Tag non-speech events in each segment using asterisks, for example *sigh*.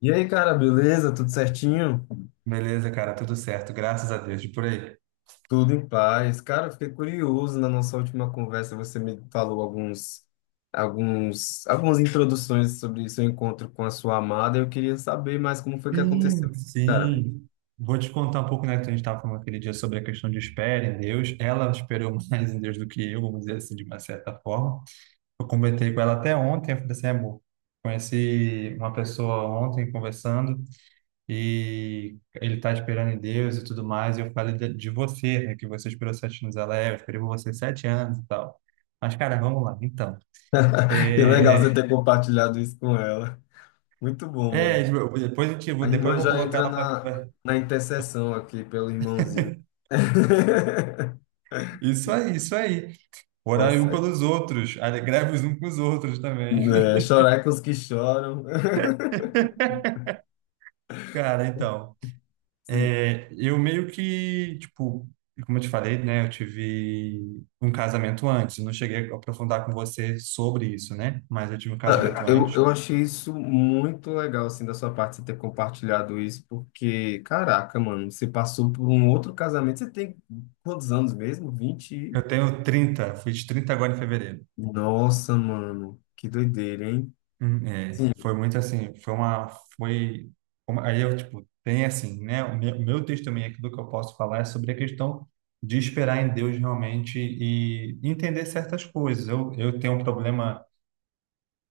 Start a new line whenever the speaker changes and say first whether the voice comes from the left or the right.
left: E aí, cara, beleza? Tudo certinho?
right: Beleza, cara, tudo certo, graças a Deus. E por aí?
left: Tudo em paz. Cara, eu fiquei curioso na nossa última conversa, você me falou algumas introduções sobre seu encontro com a sua amada. Eu queria saber mais como foi que aconteceu,
right: Sim,
left: cara.
right: sim. Vou te contar um pouco, né, que a gente estava falando aquele dia sobre a questão de espera em Deus. Ela esperou *laughs* mais em Deus do que eu, vamos dizer assim, de uma certa forma. Eu comentei com ela até ontem, eu falei assim, amor, conheci uma pessoa ontem conversando e ele está esperando em Deus e tudo mais. E eu falei de você, né, que você esperou 7 anos, ela é, eu esperei por você 7 anos e tal. Mas, cara, vamos lá, então.
left: *laughs* Que legal você
right: É,
left: ter compartilhado isso com ela. Muito bom, mano.
right: Tipo,
left: A
right: depois
left: irmã
right: eu vou
left: já
right: colocar
left: entra
right: ela para
left: na,
right: conversar.
left: na intercessão aqui pelo irmãozinho. *laughs*
right: Isso aí, isso aí.
left: Tá
right: Orar um
left: certo.
right: pelos outros, greve os uns com os outros
left: É,
right: também.
left: chorar é com os que choram.
right: *laughs* Cara, então,
left: *laughs* Sim.
right: eu meio que, tipo, como eu te falei, né, eu tive um casamento antes, eu não cheguei a aprofundar com você sobre isso, né, mas eu tive um
left: Ah,
right: casamento
left: Eu,
right: antes.
left: eu achei isso muito legal, assim, da sua parte, você ter compartilhado isso, porque, caraca, mano, você passou por um outro casamento, você tem quantos anos mesmo? Vinte e-
right: Eu tenho 30, fiz 30 agora em fevereiro.
left: Nossa, mano, que doideira, hein? Sim,
right: Foi muito assim, foi, aí eu, tipo, tem assim, né, o meu testemunho aqui do que eu posso falar é sobre a questão de esperar em Deus realmente e entender certas coisas. Eu tenho um problema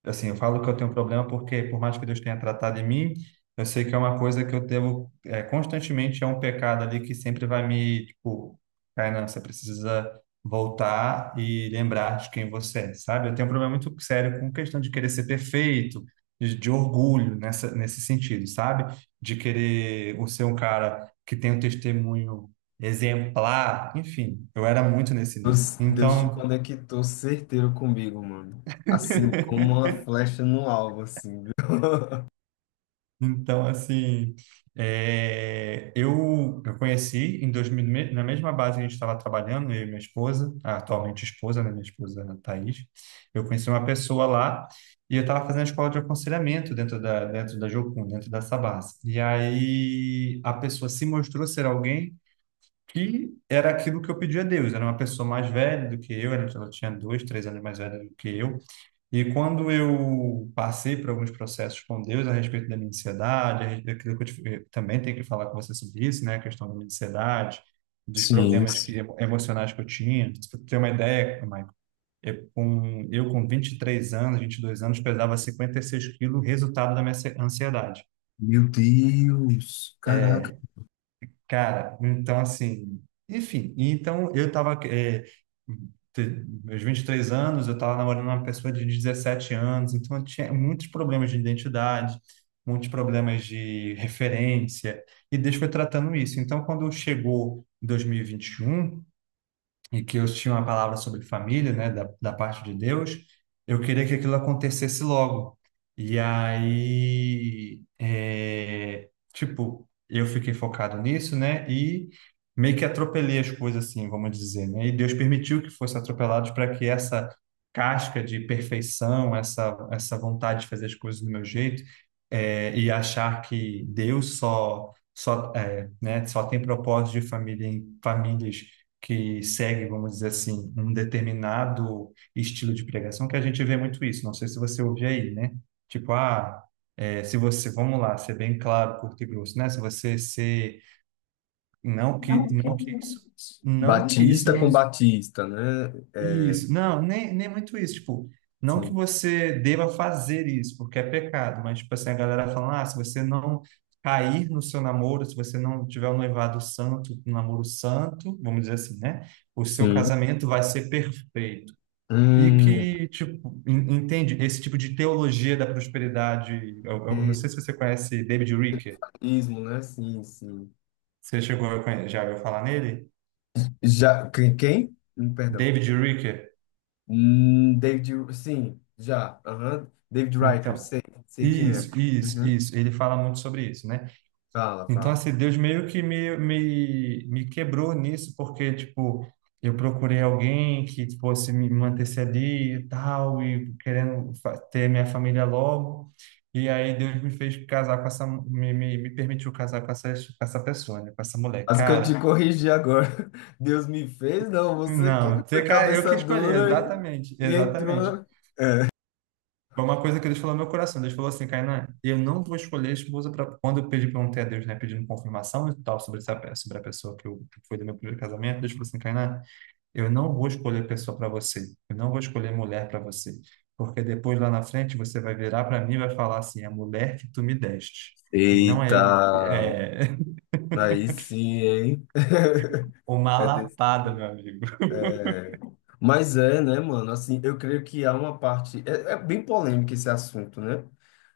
right: assim, eu falo que eu tenho um problema porque, por mais que Deus tenha tratado em mim, eu sei que é uma coisa que eu devo, constantemente é um pecado ali que sempre vai me, tipo, Kainan, você precisa voltar e lembrar de quem você é, sabe? Eu tenho um problema muito sério com questão de querer ser perfeito, de, orgulho nessa, nesse sentido, sabe? De querer o ser um cara que tem um testemunho exemplar, enfim, eu era muito nesse nível.
left: Deus te
right: Então,
left: conectou certeiro comigo, mano. Assim,
right: *laughs*
left: como uma flecha no alvo, assim, viu? *laughs*
right: Então, assim, eu conheci em 2000, na mesma base que a gente estava trabalhando, eu e minha esposa, a atualmente esposa, né, minha esposa Thaís, eu conheci uma pessoa lá e eu estava fazendo a escola de aconselhamento dentro da Jocum, dentro da Sabas. E aí a pessoa se mostrou ser alguém que era aquilo que eu pedi a Deus, era uma pessoa mais velha do que eu, ela tinha 2, 3 anos mais velha do que eu, e quando eu passei por alguns processos com Deus a respeito da minha ansiedade, a respeito daquilo que eu também tenho que falar com você sobre isso, né? A questão da minha ansiedade, dos
left: Sim,
right: problemas
left: isso.
right: que, emocionais que eu tinha. Para ter uma ideia, Michael, eu com 23 anos, 22 anos, pesava 56 quilos, resultado da minha ansiedade.
left: Meu Deus, caraca.
right: É, Cara, então assim, enfim, então eu tava, meus 23 anos, eu tava namorando uma pessoa de 17 anos, então eu tinha muitos problemas de identidade, muitos problemas de referência, e Deus foi tratando isso. Então, quando chegou dois mil e vinte e um e que eu tinha uma palavra sobre família, né, da parte de Deus, eu queria que aquilo acontecesse logo. E aí, tipo, eu fiquei focado nisso, né, e meio que atropelei as coisas assim, vamos dizer, né, e Deus permitiu que fosse atropelado para que essa casca de perfeição, essa vontade de fazer as coisas do meu jeito, e achar que Deus né, só tem propósito de família em famílias que segue, vamos dizer assim, um determinado estilo de pregação, que a gente vê muito isso. Não sei se você ouve aí, né? Tipo, ah, se você, vamos lá, ser bem claro, curto e grosso, né? Se você ser, não que isso, não que isso
left: Batista com
right: não
left: Batista, né?
right: isso, não, nem muito isso, tipo, não que
left: Sim,
right: você deva fazer isso, porque é pecado, mas, tipo assim, a galera fala, ah, se você não cair no seu namoro, se você não tiver um noivado santo, um namoro santo, vamos dizer assim, né, o seu
left: sim.
right: casamento vai ser perfeito. E
left: Hum,
right: que, tipo, entende, esse tipo de teologia da prosperidade, eu não
left: e-
right: sei se você conhece David Ricker,
left: ismo, né? Sim, sim.
right: você chegou a já ouviu falar nele?
left: Já, quem? Quem? Perdão.
right: David Ricker,
left: David, sim, já. Aham. David Riker,
right: então,
left: sei, sei quem é.
right: isso, isso,
left: Uhum.
right: isso, ele fala muito sobre isso, né?
left: Fala,
right: Então,
left: fala.
right: assim, Deus meio que me, me quebrou nisso, porque, tipo, eu procurei alguém que fosse me manter ali e tal, e querendo ter minha família logo. E aí Deus me fez casar com essa, me permitiu casar com essa pessoa, né? Com essa mulher.
left: As que eu
right: Cara,
left: te corrigi agora. *laughs* Deus me fez, não, você que
right: não,
left: foi
right: você, cara, eu
left: cabeça
right: que escolhi,
left: dura
right: exatamente,
left: e
right: exatamente.
left: entrou.
right: Foi uma coisa que Deus falou no meu coração. Deus falou assim, Kainan, eu não vou escolher a esposa para... Quando eu pedi, perguntei a Deus, né? Pedindo confirmação e tal sobre essa, sobre a pessoa que, eu, que foi do meu primeiro casamento. Deus falou assim, Kainan, eu não vou escolher pessoa para você. Eu não vou escolher mulher para você. Porque depois, lá na frente, você vai virar para mim e vai falar assim, a mulher que tu me deste. E não
left: Eita,
right: é... eu É... *laughs*
left: aí sim, hein? *laughs*
right: Uma
left: É desse.
right: lapada, meu amigo.
left: Mas é, né, mano? Assim, eu creio que há uma parte. É, é bem polêmico esse assunto, né?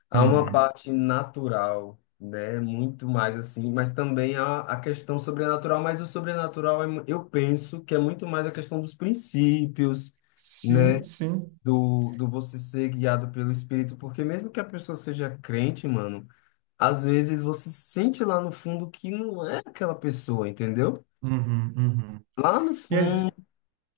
left: Há uma
right: Uhum.
left: parte natural, né? Muito mais assim, mas também há a questão sobrenatural, mas o sobrenatural é mu- eu penso que é muito mais a questão dos princípios, né?
right: Sim, sim.
left: Do você ser guiado pelo Espírito, porque mesmo que a pessoa seja crente, mano, às vezes você sente lá no fundo que não é aquela pessoa, entendeu?
right: Uhum, uhum.
left: Lá no fundo,
right: Yes.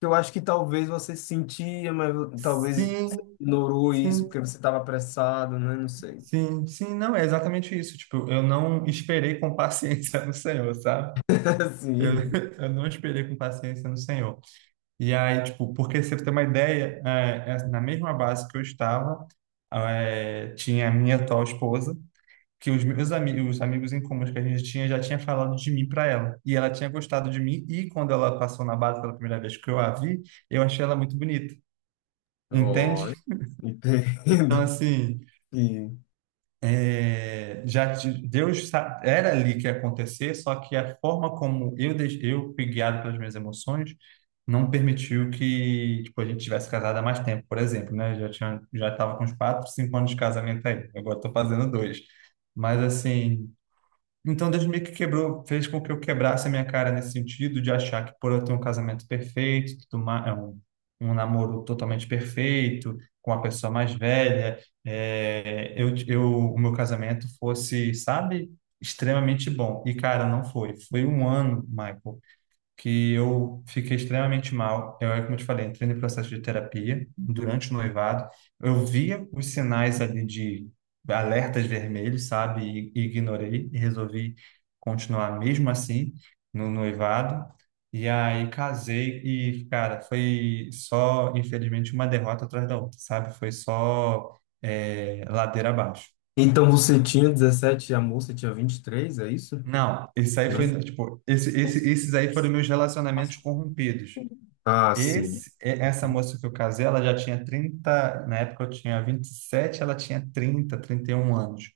left: eu acho que talvez você sentia, mas talvez você
right: Sim,
left: ignorou isso porque
right: sim.
left: você estava apressado, né? Não sei.
right: Sim, sim, não, é exatamente isso. Tipo, eu não esperei com paciência no Senhor, sabe?
left: *laughs*
right: Eu,
left: Assim.
right: *laughs* eu não esperei com paciência no Senhor. E aí, tipo, porque você tem uma ideia, na mesma base que eu estava, tinha a minha atual esposa, que os meus amigos, os amigos em comuns que a gente tinha já tinha falado de mim para ela. E ela tinha gostado de mim, e quando ela passou na base pela primeira vez que eu a vi, eu achei ela muito bonita.
left: Ó,
right: Entende? Então,
left: entendo.
right: assim,
left: *laughs* E...
right: Deus era ali que ia acontecer, só que a forma como eu eu fui guiado pelas minhas emoções não permitiu que tipo a gente tivesse casado há mais tempo, por exemplo, né? Eu Já tinha já estava com uns 4, 5 anos de casamento aí. Agora estou fazendo dois, mas assim então, Deus meio que quebrou, fez com que eu quebrasse a minha cara nesse sentido de achar que por eu ter um casamento perfeito, tudo ma- é um, um namoro totalmente perfeito, com a pessoa mais velha, é, eu, eu, o meu casamento fosse, sabe, extremamente bom. E, cara, não foi. Foi um ano, Michael, que eu fiquei extremamente mal. Eu, é como eu te falei, entrei no processo de terapia durante o noivado. Eu via os sinais ali de alertas vermelhos, sabe? E ignorei e resolvi continuar mesmo assim no noivado. E aí casei e, cara, foi só, infelizmente, uma derrota atrás da outra, sabe? Foi só ladeira abaixo.
left: Então você tinha 17 e a moça tinha 23, é isso?
right: Não, isso aí
left: Não?
right: foi, tipo, esses aí foram meus relacionamentos corrompidos.
left: Ah, sim.
right: Essa moça que eu casei, ela já tinha 30 na época, eu tinha 27, ela tinha 30, 31 anos.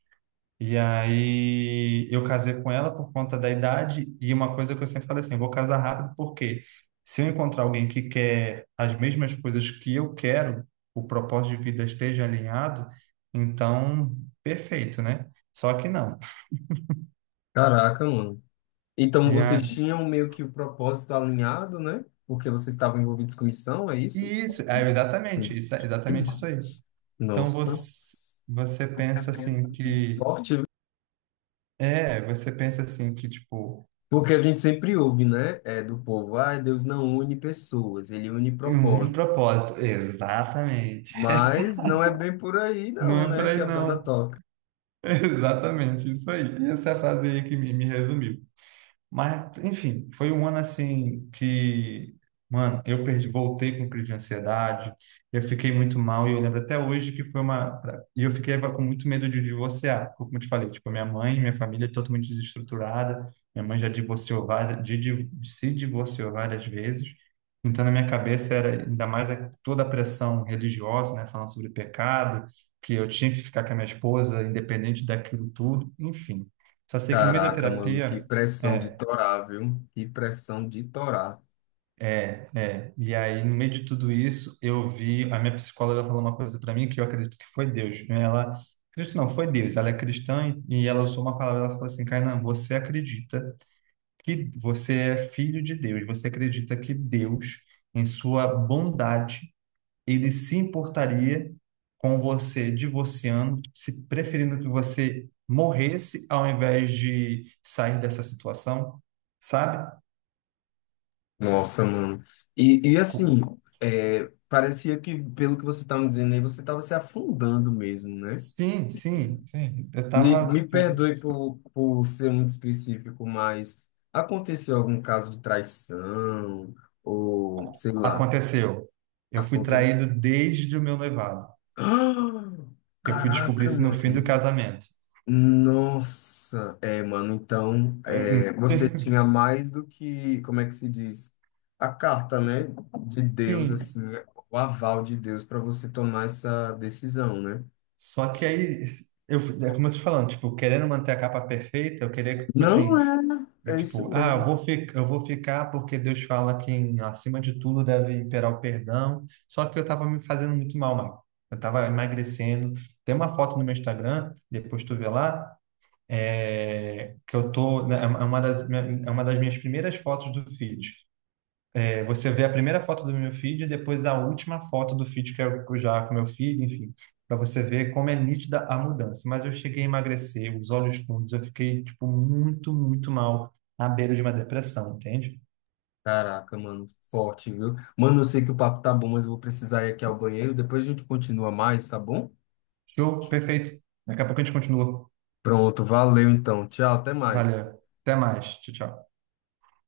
right: E aí eu casei com ela por conta da idade e uma coisa que eu sempre falei assim, vou casar rápido porque se eu encontrar alguém que quer as mesmas coisas que eu quero, o propósito de vida esteja alinhado, então perfeito, né? Só que não.
left: Caraca, mano. Então
right: E
left: vocês
right: a
left: tinham meio que o propósito alinhado, né? Porque vocês estavam envolvidos com missão, é isso?
right: e isso, é
left: Sim.
right: exatamente, isso, é
left: Sim.
right: exatamente isso aí. Então
left: Nossa.
right: você pensa assim que
left: Forte.
right: Você pensa assim que, tipo,
left: Porque a gente sempre ouve, né? É, do povo, ah, Deus não une pessoas, ele une
right: em um
left: propósitos.
right: propósito. Exatamente.
left: Mas não é bem por aí,
right: Não
left: não,
right: é por
left: né? Que
right: aí,
left: a banda.
right: não. *laughs* Exatamente, isso aí. Essa frase aí que me resumiu. Mas, enfim, foi um ano assim que, mano, eu perdi, voltei com crise de ansiedade, eu fiquei muito mal e eu lembro até hoje que foi uma. E eu fiquei com muito medo de divorciar, porque, como eu te falei, tipo, minha mãe, minha família é totalmente desestruturada, minha mãe já divorciou várias, se divorciou várias vezes. Então, na minha cabeça era ainda mais toda a pressão religiosa, né, falando sobre pecado, que eu tinha que ficar com a minha esposa, independente daquilo tudo, enfim. Só sei que no meio da
left: Caraca, mano, que
right: terapia.
left: pressão de
right: é,
left: torar, viu? Que pressão de torar.
right: E aí, no meio de tudo isso, eu vi. A minha psicóloga falou uma coisa para mim que eu acredito que foi Deus, né? Ela. Acredito não, foi Deus. Ela é cristã e ela usou uma palavra. Ela falou assim: Kainan, você acredita que você é filho de Deus. Você acredita que Deus, em sua bondade, ele se importaria com você divorciando, se preferindo que você morresse ao invés de sair dessa situação, sabe?
left: Nossa, mano. E assim, é, parecia que, pelo que você tá me dizendo aí, você tava se afundando mesmo, né?
right: Sim, sim, sim. Eu
left: Me,
right: tava,
left: me
right: tipo,
left: perdoe por ser muito específico, mas aconteceu algum caso de traição? Ou, sei lá,
right: aconteceu. Eu fui traído
left: aconteceu.
right: desde o meu noivado.
left: *gasps*
right: Eu fui descobrir
left: Caraca,
right: isso no fim do
left: mano.
right: casamento.
left: Nossa, é, mano, então,
right: Eh,
left: é, você
right: eh,
left: tinha mais do que, como é que se diz? A carta, né, de
right: *laughs*
left: Deus,
right: Sim.
left: assim, o aval de Deus para você tomar essa decisão, né?
right: Só que aí, é como eu tô te falando, tipo, querendo manter a capa perfeita, eu queria, que, tipo assim,
left: Não é,
right: e,
left: é isso
right: tipo, ah,
left: mesmo.
right: eu vou ficar porque Deus fala que acima de tudo deve imperar o perdão. Só que eu tava me fazendo muito mal, Marco. Eu tava emagrecendo. Tem uma foto no meu Instagram, depois tu vê lá, que eu tô, né, é uma das minhas primeiras fotos do feed. Você vê a primeira foto do meu feed e depois a última foto do feed que eu já com meu filho, enfim, para você ver como é nítida a mudança. Mas eu cheguei a emagrecer, os olhos fundos, eu fiquei tipo muito, muito mal, à beira de uma depressão, entende?
left: Caraca, mano, forte, viu? Mano, eu sei que o papo tá bom, mas eu vou precisar ir aqui ao banheiro, depois a gente continua mais, tá bom?
right: Show, perfeito. Daqui a pouco a gente continua.
left: Pronto, valeu então. Tchau, até mais.
right: Valeu. Até mais. Tchau, tchau.